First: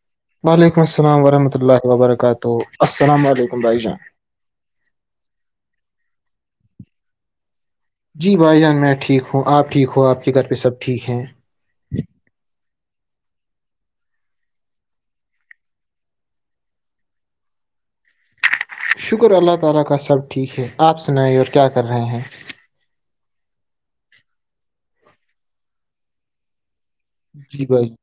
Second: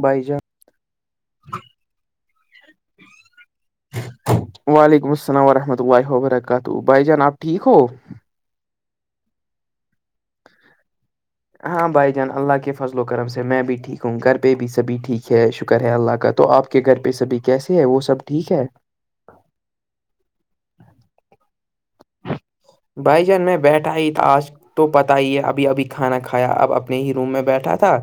بھائی جان وعلیکم السلام ورحمۃ اللہ وبرکاتہ السلام علیکم بھائی جان وعلیکم السلام ورحمۃ اللہ وبرکاتہ بھائی جان آپ ٹھیک ہو جی بھائی جان میں ٹھیک ہوں آپ ٹھیک ہو آپ کے گھر پہ سب ٹھیک ہیں ہاں بھائی جان اللہ کے فضل و کرم سے میں بھی ٹھیک ہوں گھر پہ بھی سبھی ٹھیک ہے شکر ہے اللہ کا تو آپ کہ گھر پہ سبھی کیسے ہے وہ سب ٹھیک ہے شکر اللہ تعالی کا سب ٹھیک ہے آپ سنائیں اور کیا کر رہے ہیں بھائی جان میں بیٹھا ہی تھا آج تو پت ہی ہے ابھی ابھی کھانا کھایا اب اب ہی روم میں جی بیٹھا بھائی تھا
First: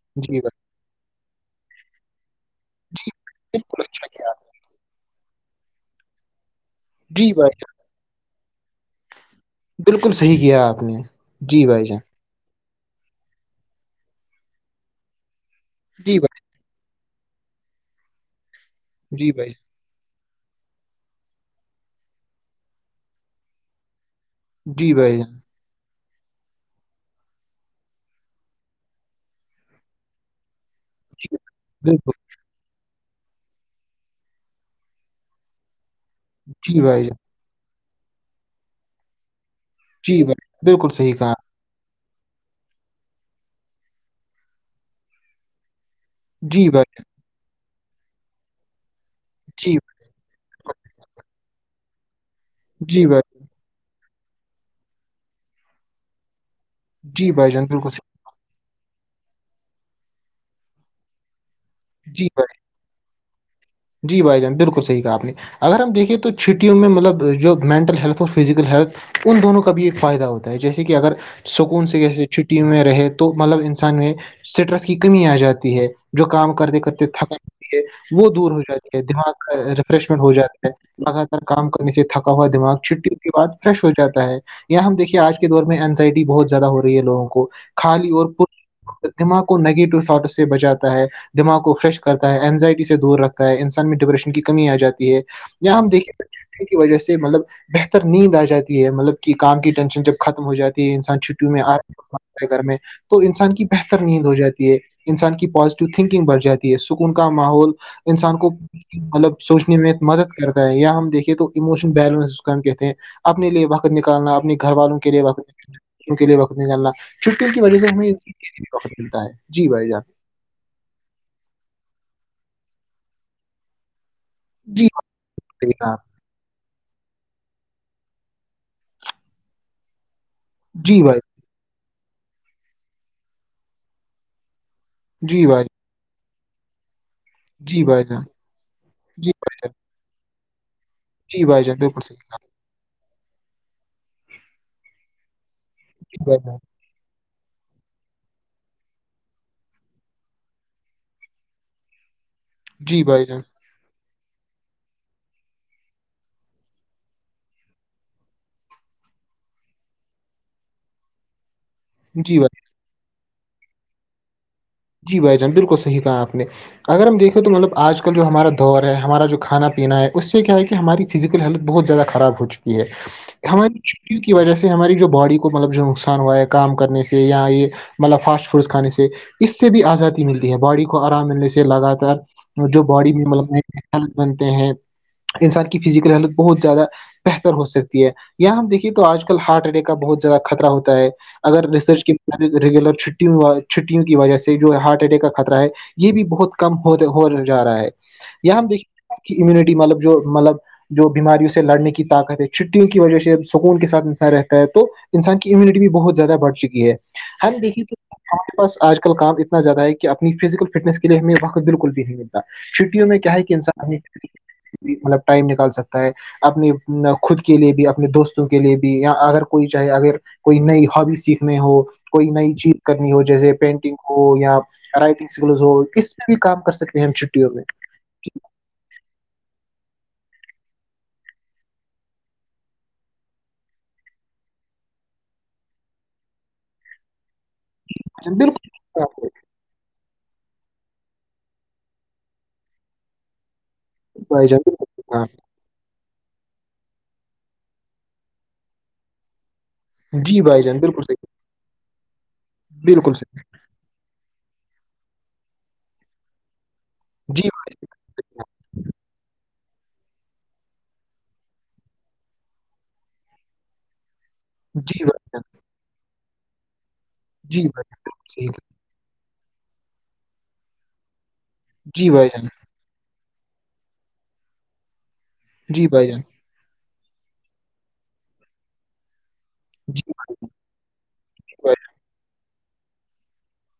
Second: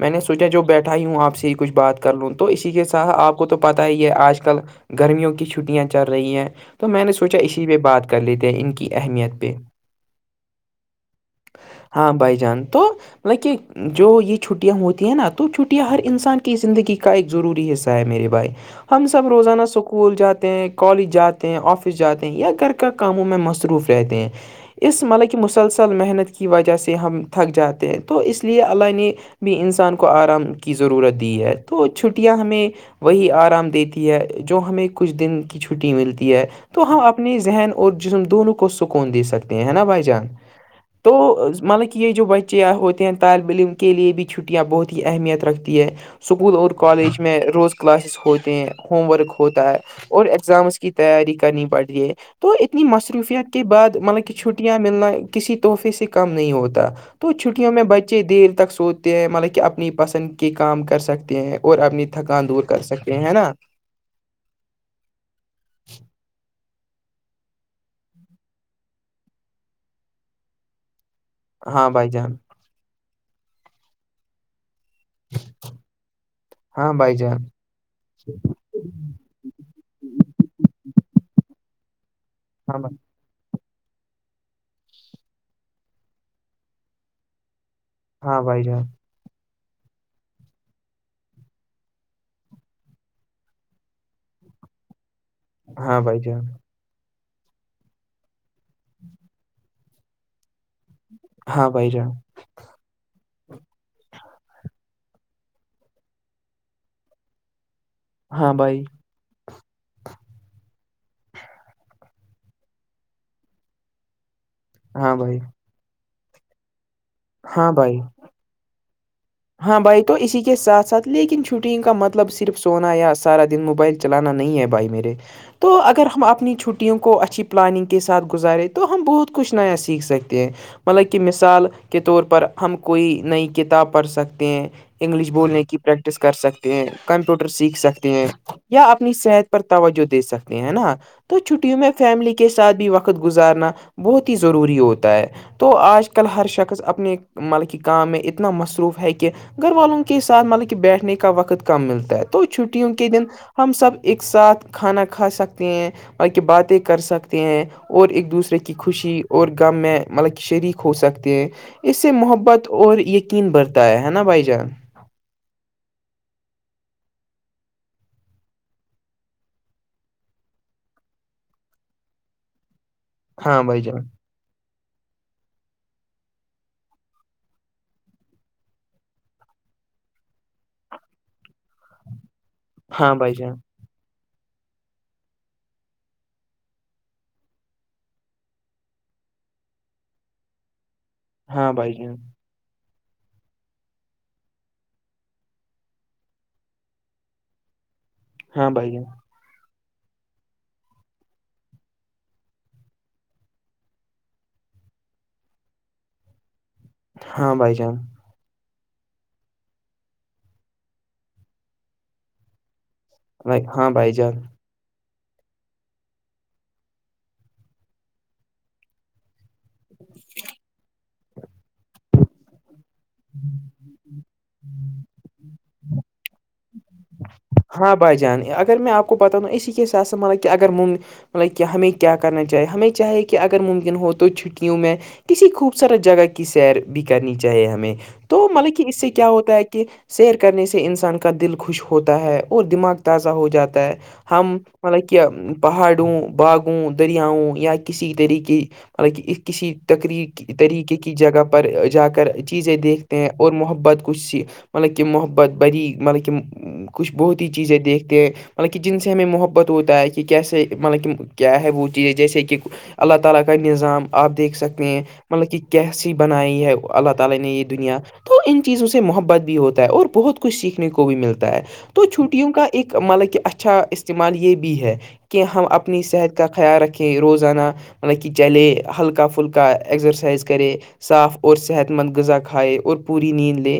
میں نے جی سوچا بھائی جو بیٹھا ہی ہوں آپ سے کچھ بات کر لوں تو اسی کے ساح آپ کو تو بالکل پتا ہی اچھا ہے کیا آپ آج کل گرمیوں کی چھٹیاں چل رہی ہیں تو میں نے جی سوچا بھائی اسی جان پہ بعد تھے ان کی اہمیت پہ بالکل صحیح کیا آپ نے جی جان ہاں بھائی جان تو مط کہ جو یہ چھٹیاں ہوتی ہیں نا تو چھٹیاں ہر جی بھائی انسان کے زندگی کا ایک ضروری حصہ ہے میرے بھائی ہم سب جی بھائی روزانہ سکول جاتے ہیں کالج جاتے ہیں آفس جاتے ہیں یا گھر کا کاموں میں مصروف رہتے ہیں جی اس بھائی ملب جان کہ مسلسل اصل محنت کی وجہ سے ہم تھک جاتے ہیں تو اس لیے اللہ نے بھی انسان کو آرام کی ضرورت دی جی ہے تو بالکل چھٹیاں ہمیں وہی آرام دیتی ہے جو ہمیں کچھ دن کی چھٹی ملتی ہے جی تو ہم بھائی جان اپنی ذہن اور جسم دونوں کو سکون دے سکتے ہیں ہے نا بھائی جی جان بالکل صحیح تو کہا مطل یہ جو بچے ہوتے ہیں طالب علم کے لیے بھی چھٹیاں بہت ہی اہمیت رکھتی ہے اسکول جی اور بھائی کالج میں روز کلاسز ہوتے ہیں ہوم ورک ہوتا جی ہے اور ایگزامس کی تیاری کرنی پڑتی ہے تو اتنی جی بھائی مصروفیت کے بعد مطلب کہ چھٹیاں ملنا کسی تحفے سے کم نہیں ہوتا جی تو بھائی جان چھٹیوں میں بالکل بچے دیر تک سوچتے ہیں مطلب کہ اپنی پسند کے کام کر سکتے ہیں اور اپنی صحیح جی بھائی تھکان دور کر سکتے ہیں ہے نا جی بھائی جان بالکل صح کہ آپ نے اگر ہم دیکھیں تو چھٹیوں میں مطلب جو مینٹل ہیلتھ اور فزیکل ہیلتھ ان دونوں کا بھی ایک فائدہ ہوتا ہے جیسے کہ اگر سکون ہاں سے بھائی جیسے جان چھٹی میں رہے تو مطلب انسان میں اسٹرس کی کمی آ جاتی ہے جو کام کرتے ہاں کرتے بھائی تھکا جان ہے وہ دور ہو دماغ کا ریفریشمنٹ ہو جاتا ہے لگاتار کام کرنے سے تھکا ہوا دماغ ہاں بھائی چھٹی بعد فریش ہو جاتا ہے ہم دیکے آج کے دور میں اینزائٹی بہت زیادہ ہو رہی ہے لوگوں کو خالی اور ہاں پ بھائی جان دماغ کو نیگیٹو تھٹس سے بچاتا ہے دماغ کو فریش کرتا ہے اینزائٹی سے دور رکھتا انسان میں ڈپریشن کی کمی آ جاتی ہے یہاں ہم ہاں بھائی دیکھے ب جان وجہ سے مطلب بہتر نیند آ جاتی ہے مطلب کہ کام کی ٹینشن جب ختم ہو جاتی ہے انسان چھٹیوں میں ہاں آ بھائی جان رہا ہے گھر میں تو انسان کی بہتر نیند ہو جاتی ہے انسان کی پازیٹیو تھنکنگ بڑھ جاتی ہے سکون کا ماحول انسان کو ہاں بھائی مطلب سوچنے میں مدد کرتا ہے یا ہم دیکھیے تو ایموشنل بیلنس اس کا ہم کہتے ہیں اپنے لیے وقت نکالنا اپنے گھر والوں کے ہاں لیے بھائی وقتوں کے لیے وقت نہیںکلنا چھٹٹی کی ہاں وجہ سے بھائی انہیں وقت ملتا ہے جی ہاں بھائی جان تو اسی کے ساتھ ساتھ لیکن چھٹیوں کا مطلب صرف سونا یا سارا دن موبائل چلانا نہیں ہے جی بھائی میرے بھائی تو جان۔ اگر ہم اپنی چھٹی ٹیوں کو اچھی پلاننگ کے ساتھ گزارے تو ہم بہت کچھ نیا سیکھ سکیں ہیں جی مطلب کہ بھائی مثال کے طور پر ہم کوئی نئی کتاب پڑھ سکتے ہیں انگلش جی بولنے بھائی کی پریکٹس کر سکتے ہیں کمپیوٹر سیکھ جی بھائی سکتے جان ہیں یا اپنی جی صحت بھائی پر جان توجہ دے سکتے ہیں نا تو جی بھائی جان چھٹیوں میں بالکل صحیح فیملی کہا کے ساتھ بھی وقت گزارنا بہت ہی ضروری ہوتا ہے تو آج جی کل بھائی ہر جان شخص اپنے مطلب کی کام میں اتنا مصر مروف ہے کہ گھر والوں کے ساتھ مطلب کہ بیٹھنے کا وقت کم ملتا ہے تو چھٹیوں جی کے دن بھائی جان ہم سب ایک ساتھ کھانا کھا سکتے ہیں بل کی باتیں کر سکتے ہیں اور ایک دوسرے کی خوشی اور غم میں مطلب شریک ہو سکتے ہیں اس سے جی بھائی محبت اور یقین برھتا ہے ہے نا بھائی جان جی بھائی جان بالکل صحیح کہا آپ نے اگر ہم دیکھیں تو مطلب آج کل جو ہمارا دور ہے ہمارا جو کھانا پینا ہے اس سے کیا ہے کہ ہماری فزیکل ہیلتھ بہت زیادہ خراب ہو چکی ہے ہاں ہماری بھائی جان چھٹیوں کی کی وجہ سے ہماری جو باڈی کو مطلب جو نقصان ہوا ہے کام کرنے سے یا یہ مطلب فاسٹ فوڈ کھانے سے اس سے بھی آزادی ملتی ہے باڈی کو آرام ملنے سے لگاتار جو باڈی ہاں میں بھائی مل جان ہیلھ بنتے ہیں انسان کی فزیکل ہیلتھ بہت زیادہ بہتر ہو سکتی ہے یہاں ہم دیکھیے تو آج کل ہارٹ اٹیک کا بہت زیادہ خطرہ ہوتا ہے اگر ہاں بھائی ریسرچ کے جان ب ریگولر چ چٹھی وجہ سے جو ہارٹ اٹیک کا خطرہ ہے یہ بھی بہت کم ہو جا رہا ہے یہ ہم ہاں دیکھیں بھائی گ جان آپ کی امیونٹی مطلب جو مطلب جو بیماریوں سے لڑنے کی طاقت ہے چھٹیوں کی وجہ سے سکون کے ساتھ انسان رہتا ہے تو انسان کی امیونٹی بھی بہت زیادہ بڑھ چکی ہے ہاں ہم بھائی دیکھے کہ جان آس پاس آج کل کام اتنا زیادہ ہے کہ اپنی فزیکل فٹنس کےے ہمیں وقت بالکل بھی نہیں مل چھٹیوں میں کیا ہے کہ ہاں انسان نے بھائی جان مطلب ٹائم نکال سکتا ہے اپنی خود کے لیے بھی اپنے دوستوں کے لیے بھی یا اگر کوئی چاہے اگر کوئی نئی ہابی سیکھنی ہو کوئی نئی چیز کرنی ہو جیسے پین یا رائٹنگ سکلز ہو کس پہ بھی کام کر سکتے ہیں ہم چھٹیوں میں ہاں بھائی جان اگر میں آپ کو پتا ہوں اسی کے حساب سے مطب کہ اگر مگ مطلب کہ ہمیں کیا کرنا چاہیے ہمیں چاہے کہ اگر ممکن ہو تو چھٹیوں میں کسی خوبصورت جگہ کی سیر بھی کرنی چاہیے ہمیں تو بالکل مطلب کہ اس سے کیا ہوتا ہے کہ سیر کرنے سے انسان کا دل خوش ہوتا ہے اور دماغ تازہ ہو جاتا ہے بھائی ہم جان بالکل مطلب کہ ہاں پہاڑوں باغوں دریاؤں یا کسی طریقے مطک ایک کسی جی تقریب بھائی جان طریقے بالکل کی صحیح جگہ پر جا کر چیزیں بالکل دیکھتے ہیں صحیح اور محبت کی مطلب کہ محبت بری مطلب کہ کچھ بہت ہی جی چیزیں دیکھتے ہیں مطلب کہ جن سے ہمیں محبت ہوتا ہے کہ کیسے مطلب کہ کیا ہے وہ چیز جیسے کہ اللہ تعالی کا نظام آپ دیکھ سکتے ہیں بھائی مطلب کہ کیسی بنائی ہے اللہ تعالی نے یہ دنیا تو ان چیزوں سے محبت بھی ہوتا ہے اور بہت کچھ سیکھنے کو بھی ملتا ہے تو جان، چھٹیوں کا ایک مطلب کہ اچھا استعمال یہ بھی ہے کہ ہم جی اپنی بھائی جان صحت کا خیال رکھیں روزانہ مطلب کہ چلے ہلکا فھلکا ازرسائز کرے صاف اور صحت مند غذا کھائے اور پوری نیند لے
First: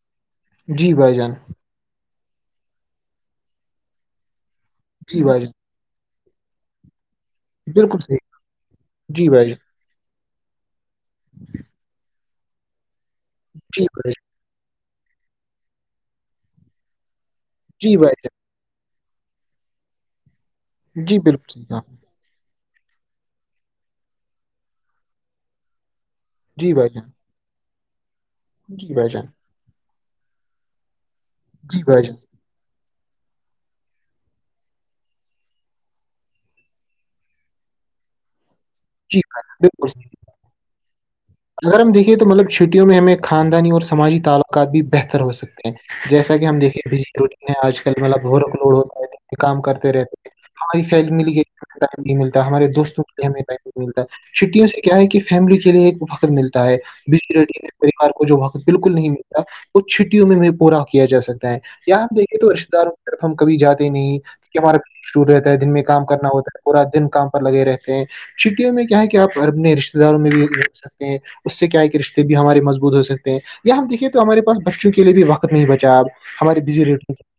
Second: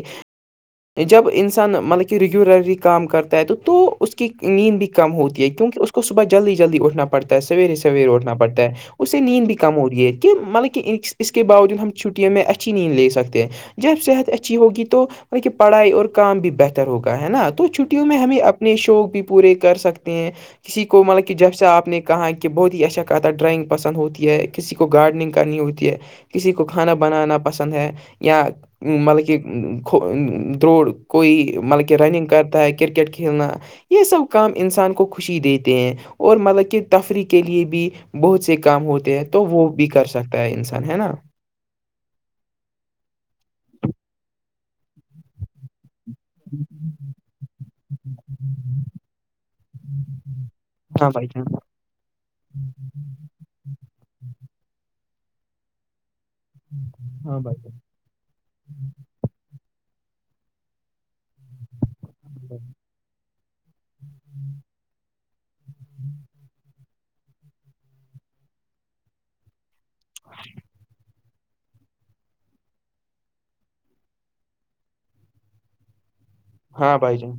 جی بھائی جب جان انس مطلب کہ ریگولرلی کام کرتا ہے تو اس کی نیند بھی کم ہوتی ہے کیونکہ اس کو صبح جلدی جلدی اٹھنا پڑتا ہے سویرے بالکل سویرے صحیح اٹھنا پڑتا ہے اس سے جی نیند بھائی بھی جان کم ہو رہی ہے کہ مطلب کہ اس کے باوجود ہم چھٹیوں میں اچھی نیند لے سکتے ہیں جی جب ہم بھائی جان صحت اچھی ہوگی تو مطل کہ پڑھائی اور کام بھی بہتر ہوگ ہے نا تو جی بھائی جان، جی بھائی جان جی بھائی جان بالکل صحیح جی بھائی جان جی بھائی جان، جی چھٹیوں بھائی میں جان ہمیں اپ اپنے شوق بھی پورے کر سکتے ہیں کسی کو جی مطلب کہ بالکل جب سے صحیح آپ نے کہاں کہ بہت ہی اچھا کہتا ہے ڈرائنگ پسند ہوتی ہے کسی کو گارڈنگ کرنی ہوتی ہے کسی کو جی بھائی کھانا جان بنانا پسند ہے یا جی بھائی مطلب جان کہھ دوروڑ کوئی جی مطلب کہ بھائی جان رننگ کرتا ہے کرکٹ کھیلنا یہ سب کام انسان کو خوشی دیتے ہیں اور مطلب کہ تفریح کے لیے بھی بہت سے کام ہوتے جی ہیں بھائی تو جان وہ بھی بالکل کر سکتا ہے انسان ہے نا اگر ہم دیکھے تو مطلب چھٹیوں میں ہمیں خاندانی اور سماجی تعلقات بھی بہتر ہو سکتے ہیں جیسا کہ ہم دیکھے بجلی روٹین ہے آج کل مطلب لوڈ ہوتا ہے کام کرتے رہتے تھ ہماری فی ہاں بھائی ملی گئی جان ائم نہیں ملتا ہمارے دوستوں کے لیے ہمیں ٹائم نہیں ملتا چھٹیوں سے کیا ہے کہ فیملی کے لیے فقت ملتا ہے ہاں بھائی ریڈی جان پوار کو جو وہاںقت بالکل نہیں ملتا تو چھٹیوں میں بھی پورا کیا جا سکتا ہے یااںپ دیکھے تو رشتے داروں طرف ہم کبھی جاتے نہیں کیہ ہمارا شور رہتا ہے دن میں کام کرنا ہوتا ہے پورا دن کام پر لگے رہتے ہیں چھٹیوں میں کیا ہے کہ آپ اپنے رشتے داروں میں بھی سکتے اس سے کیا ہے کہ رشتے بھی ہمارے مضبوط ہو سکتے ہیں یا ہم دیکھے تو ہمارے پاس بچوں کے لیے بھی وقت نہیں بچا اب ہمارے بزی ہاں بھائی ریٹے جان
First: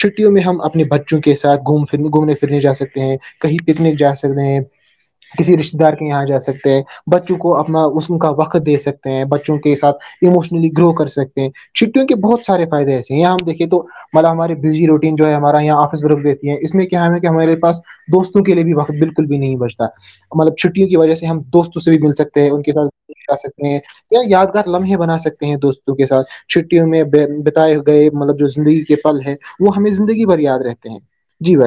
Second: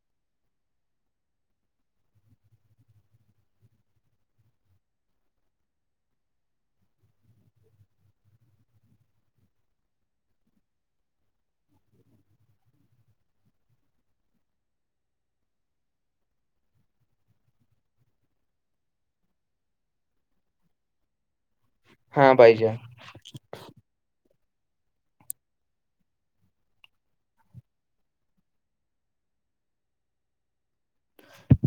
چھٹیوں میں ہم اپنے بچوں کے ساتھ گھومھرنے گھومنے پھرنے جا سکتے ہیں کہیں پکنک جا سکتے ہیں کسی رشتے دار کے یہاں جا سکتے ہیں بچوں کو اپنا اس کا وقت دے سکتے ہیں بچوں کے ساتھ اموشنلی گرو کر سکتے ہیں چھٹیوں کے بہت سارے فائدے ایسے ہیں یہاں ہم دیکے تو مطلب ہماراری بزی روٹین جو ہے ہمارا یہاں آفس ورک دیتی ہے اس میں کیا ہے کہ ہمارے پاس دوستوں کے لیے بھی وقت بالکل بھی نہیں بچتا مطلب چھٹیوں کی وجہ سے ہم دوستوں سے بھی ب ہاں بھائی ان کے جان ساتھ آا سکتے ہیں یا یادگار لمحے بنا سکتے ہیں دوستوں کے ساتھ چھٹیوں میں بتائے گئے مطلب جو زندگی کے پل ہیں وہ ہمیں زندگی بھر یاد رہتے ہیں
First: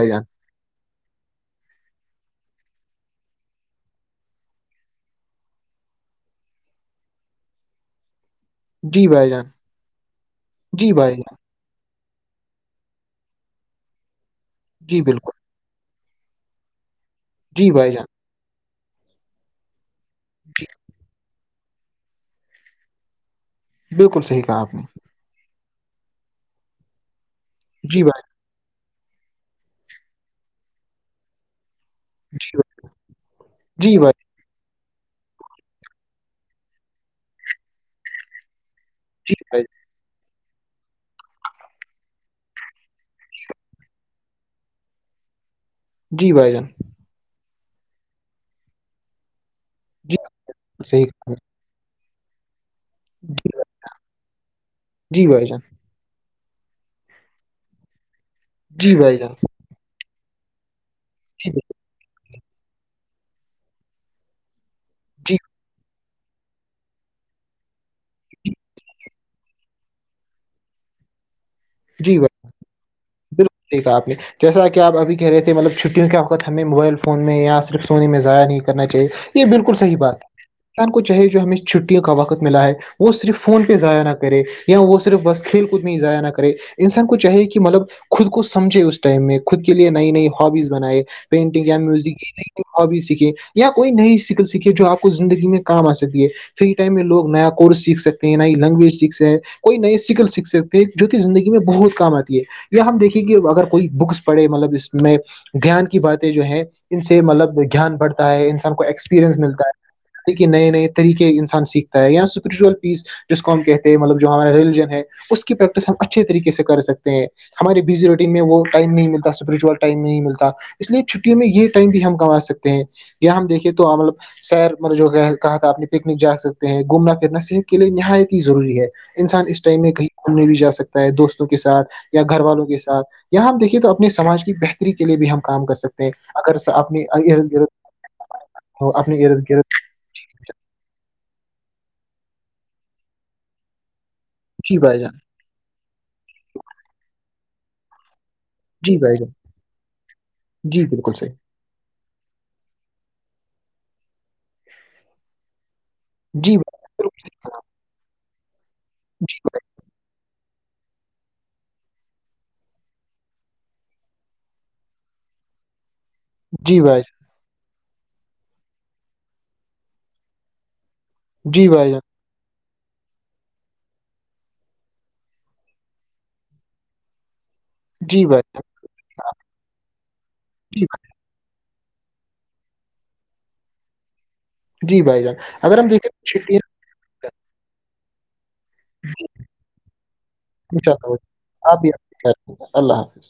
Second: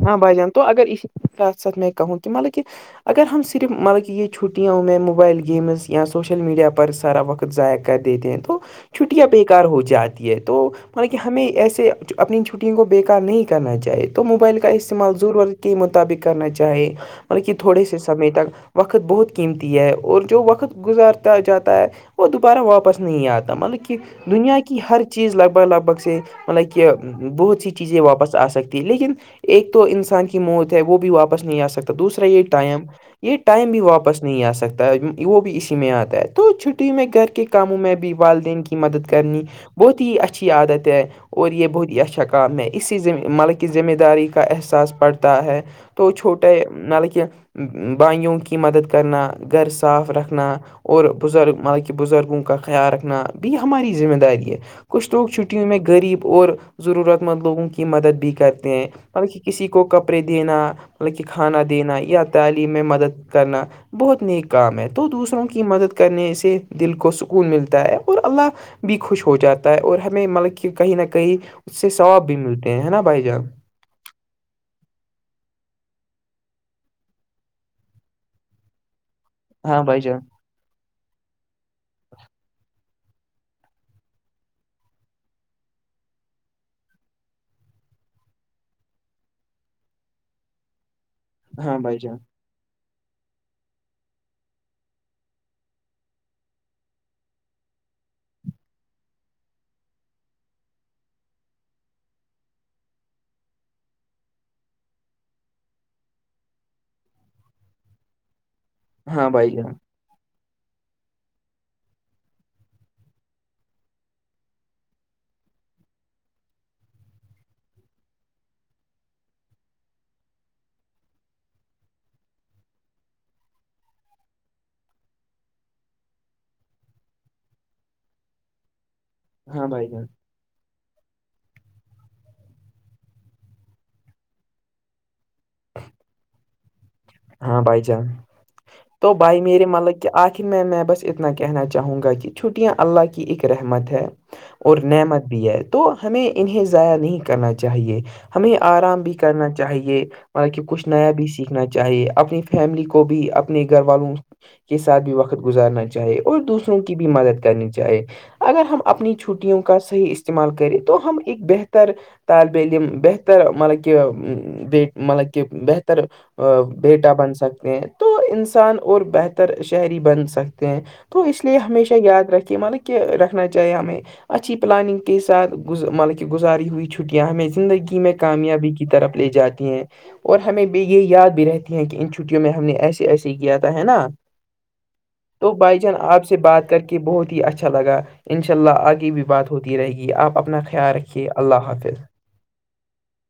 ہاں بھائی جان تو اگر اس ساتھ ساتھ میں کہوں کہ مطلب کہ اگر ہم صرف مطلب کہ یہ چھٹیاوں میں موبائل گیمز یا سوشل میڈیا پر سارا وقت ضائع کر دیتے ہیں تو جی چھٹیاں بھائی بے جان کار ہو جاتی ہے تو جی م بھائی کہ جان ہمیں ایسے اپنی چھٹیوں کو بےیکار نہیں کرنا چاہے تو موبائل کا جی استعمال بالکل زرور کے مطابق کرنا چاہے مطلب کہ جی تھوڑے بھائی سے جان سمے تک وقت بہت قیمتی ہے اور جو جی وقت گزارتا جاتا ہے وہ دوبارہ واپس نہیں آتا مطلب کہ بالکل صحیح دنیا کہا آپ کی نے ہر چیز لگ بھگ لگ بھگ سے مطلب کہ بہت سی چیزیں جی بھائی واپس آ سکتی لیکن ایک تو انسان کی موت ہے وہ بھی واپس نہیں آ سکتی دوسرا یہ ٹائم یہ ٹائم بھی جی واپس بھائی نہیں آ سکتا وہ بھی اسی میں آتا ہے تو چھٹی میں گھر کے کاموں میں بھی والدین کی مدد جی کرنی بھائی بہت ہی اچھی عادت ہے اور یہ بہت ہی اچھا کام ہے اسی ملک ذمہ داری کا احساس پڑتا ہے تو جی چھوٹے بھائی مطلب کہ بائیوں کی مدد کرنا گھر صاف جی بھائی رکھنا جان جی بالکل اور صحیح کہا بزرگ بزرگوں کا خیال رکھنا جی بھی ہماری ذمہ داری ہے کچھ جی لوگ بھائی جان چھٹیوں میں غریب اور ضرورت مند لوگوں کی مدد بھی کرتے ہیں جی بھائی مطلب جان کہ کسی کو کپڑے دینا مطلب کہ جی کھانا دینا یا تعلیم میں مدد کرنا بہت نیک کام ہے تو جی دوسروں کی مدد کرنے سے دل کو سکون ملتا ہے اور اللہ بھی خوش ہو جاتا ہے اور ہمیں مطلب کہ کہیں نہ کہیں اس سے جی ثواب بھی بھائی ملتے ہیں نا بھائی ج بالکل ٹھیک ہے آپ نے جیسا کہ آپ ابھی کہہ رہے تھے مطلب چھٹیوں کے وقت ہمیں موبائل فون میں یا صرف سونے میں ائع نہیں کرنا چاہیے یہ بالکل ہاں صحیح بھائی جان بات انسان کو چاہے جو ہمیں چھٹیوں کا وقت ملا ہے وہ صرف فون پہ ضائع نہ کرے یا وہ صرف بس کھیل کود میں ہی ضائع نہ کرے انسان کو چاہیے کہ مطلب خود کو سمجھے اس ٹائم میں خود کے لیے نئی نئی ہبیز بنائے پینٹنگ یا ہاں بھائی جان میوزک یہ نہیں ہابی سیکھے یا کوئی نئی شکل سیکھے جو آپ کو زندگی میں کام آ سکتی ہے فری ٹائم میں لوگ نیا کورس سیکھ سکتے نئی لینگویج سیکھ ستے ہیں کوئی نئے سکل سیکھ سک تھے جو کہ زندگی میں بہت کام آتی ہے یا ہم دیکھیں گ اگر کوئی بکس پڑے مطلب اس میں گیان کی باتیں جو ہیں ان سے مطلب گیان بڑھتا ہے انسان کو ہاں ایکسپیرئنس بھائی ملتا جان ہے دیک کہ نئے نئے طریقے انسان سیکھتا ہے اں اسپرچول پیس جس کو ہم کہتے ہیں مطلب جو ہمارا ریلیجن ہے اس کی پریکٹس ہم اچھے طریقے سے کر سکتے ہیں ہمارے بزی روٹین میں وہ ٹائم نہیں ملتا اسپرچل ٹائم نہیں ملتا اس لیے چھٹیوں میں یہ ٹائم بھی ہم کما سکتے ہیں یا ہم دیکھے تول سیر ملب جو کہ کہا تھا اپنے پکنک جا سکتے ہیں گھومنا پھرنا صحت کے لیے نہایت ہی ضروری ہے انسان اس ہاں ٹائم بھائی میں جان کہیں گھومنے بھی جا سکتا ہے دوستوں کے ساتھ یا گھر والوں کے ساتھ یہاں ہم دیکھیے تو اپنے سماج کی بہتری کے لیے بھی ہم کام کر سکتے ہیں اگر اپنے ایرن کر ہاں بھائی جان ہو تو اپنے بھائی ارن کرت میرے مطلب کہ آخر میں میں بس اتنا کہنا چاہوں گا کہ چھٹیاں اللہ کی اک رحمت ہے اور اچھی پائے جائیں نعمت بھی ہے تو ہمیں انہیں ضائع نہیں کرنا چاہیے ہمیں جی آرام بھی بھائی جان کرنا چاہیے مطل کہ جی کچھ نیا بالکل بھی صحیح سیکھ چاہیے اپنی فیملی کو بھی اپنے گھر والوں کے ساتھ بھی وقت گزارنا چاہے اور جی دوسرے بھائی کی بھی جان، مدد کرنی چاہے اگر ہم اپنی چھٹیوں کا صحیح استعمال کریں تو ہم ایک بہتر طالبہ علم بہتر مطلب کہہ بی مطلب کہ بہتر جی بھائی جان بیٹا بن سکتے ہیں تو انسان اور بہتر شہری بن سکتے ہیں تو اس لیے جی بھائی ہمیشہ جان یاد رکھیے مانب کہ رکھنا چاہیے ہمیں اچھی پلاننگ کے ساتھ مطلب کہ گزاری ہوئی چھٹیاں ہمیں زندگی میں جی بھائی جان کامیابی کی طرف لے جاتی ہیں اور ہمیں بھی جی یہ یاد بھی رہتی ہیں کہ ان چھٹیوں میں ہم نے ایسے ایسے ہی کیا تھا ہے نا بھائی جی بھائی جان تو اگر بھائی ہم جان دیکھیں آپ تو سے بات چھٹیاں کر کے بہت ہی اچھا لگا انشاء اللہ آ کی بھی بات ہوتی رہے گی آپ اپنا ان شاء خیال اللہ ہو رکھیے اللہ جائیں۔ آپ بھی حافظ اپنا خیال اللہ حافظ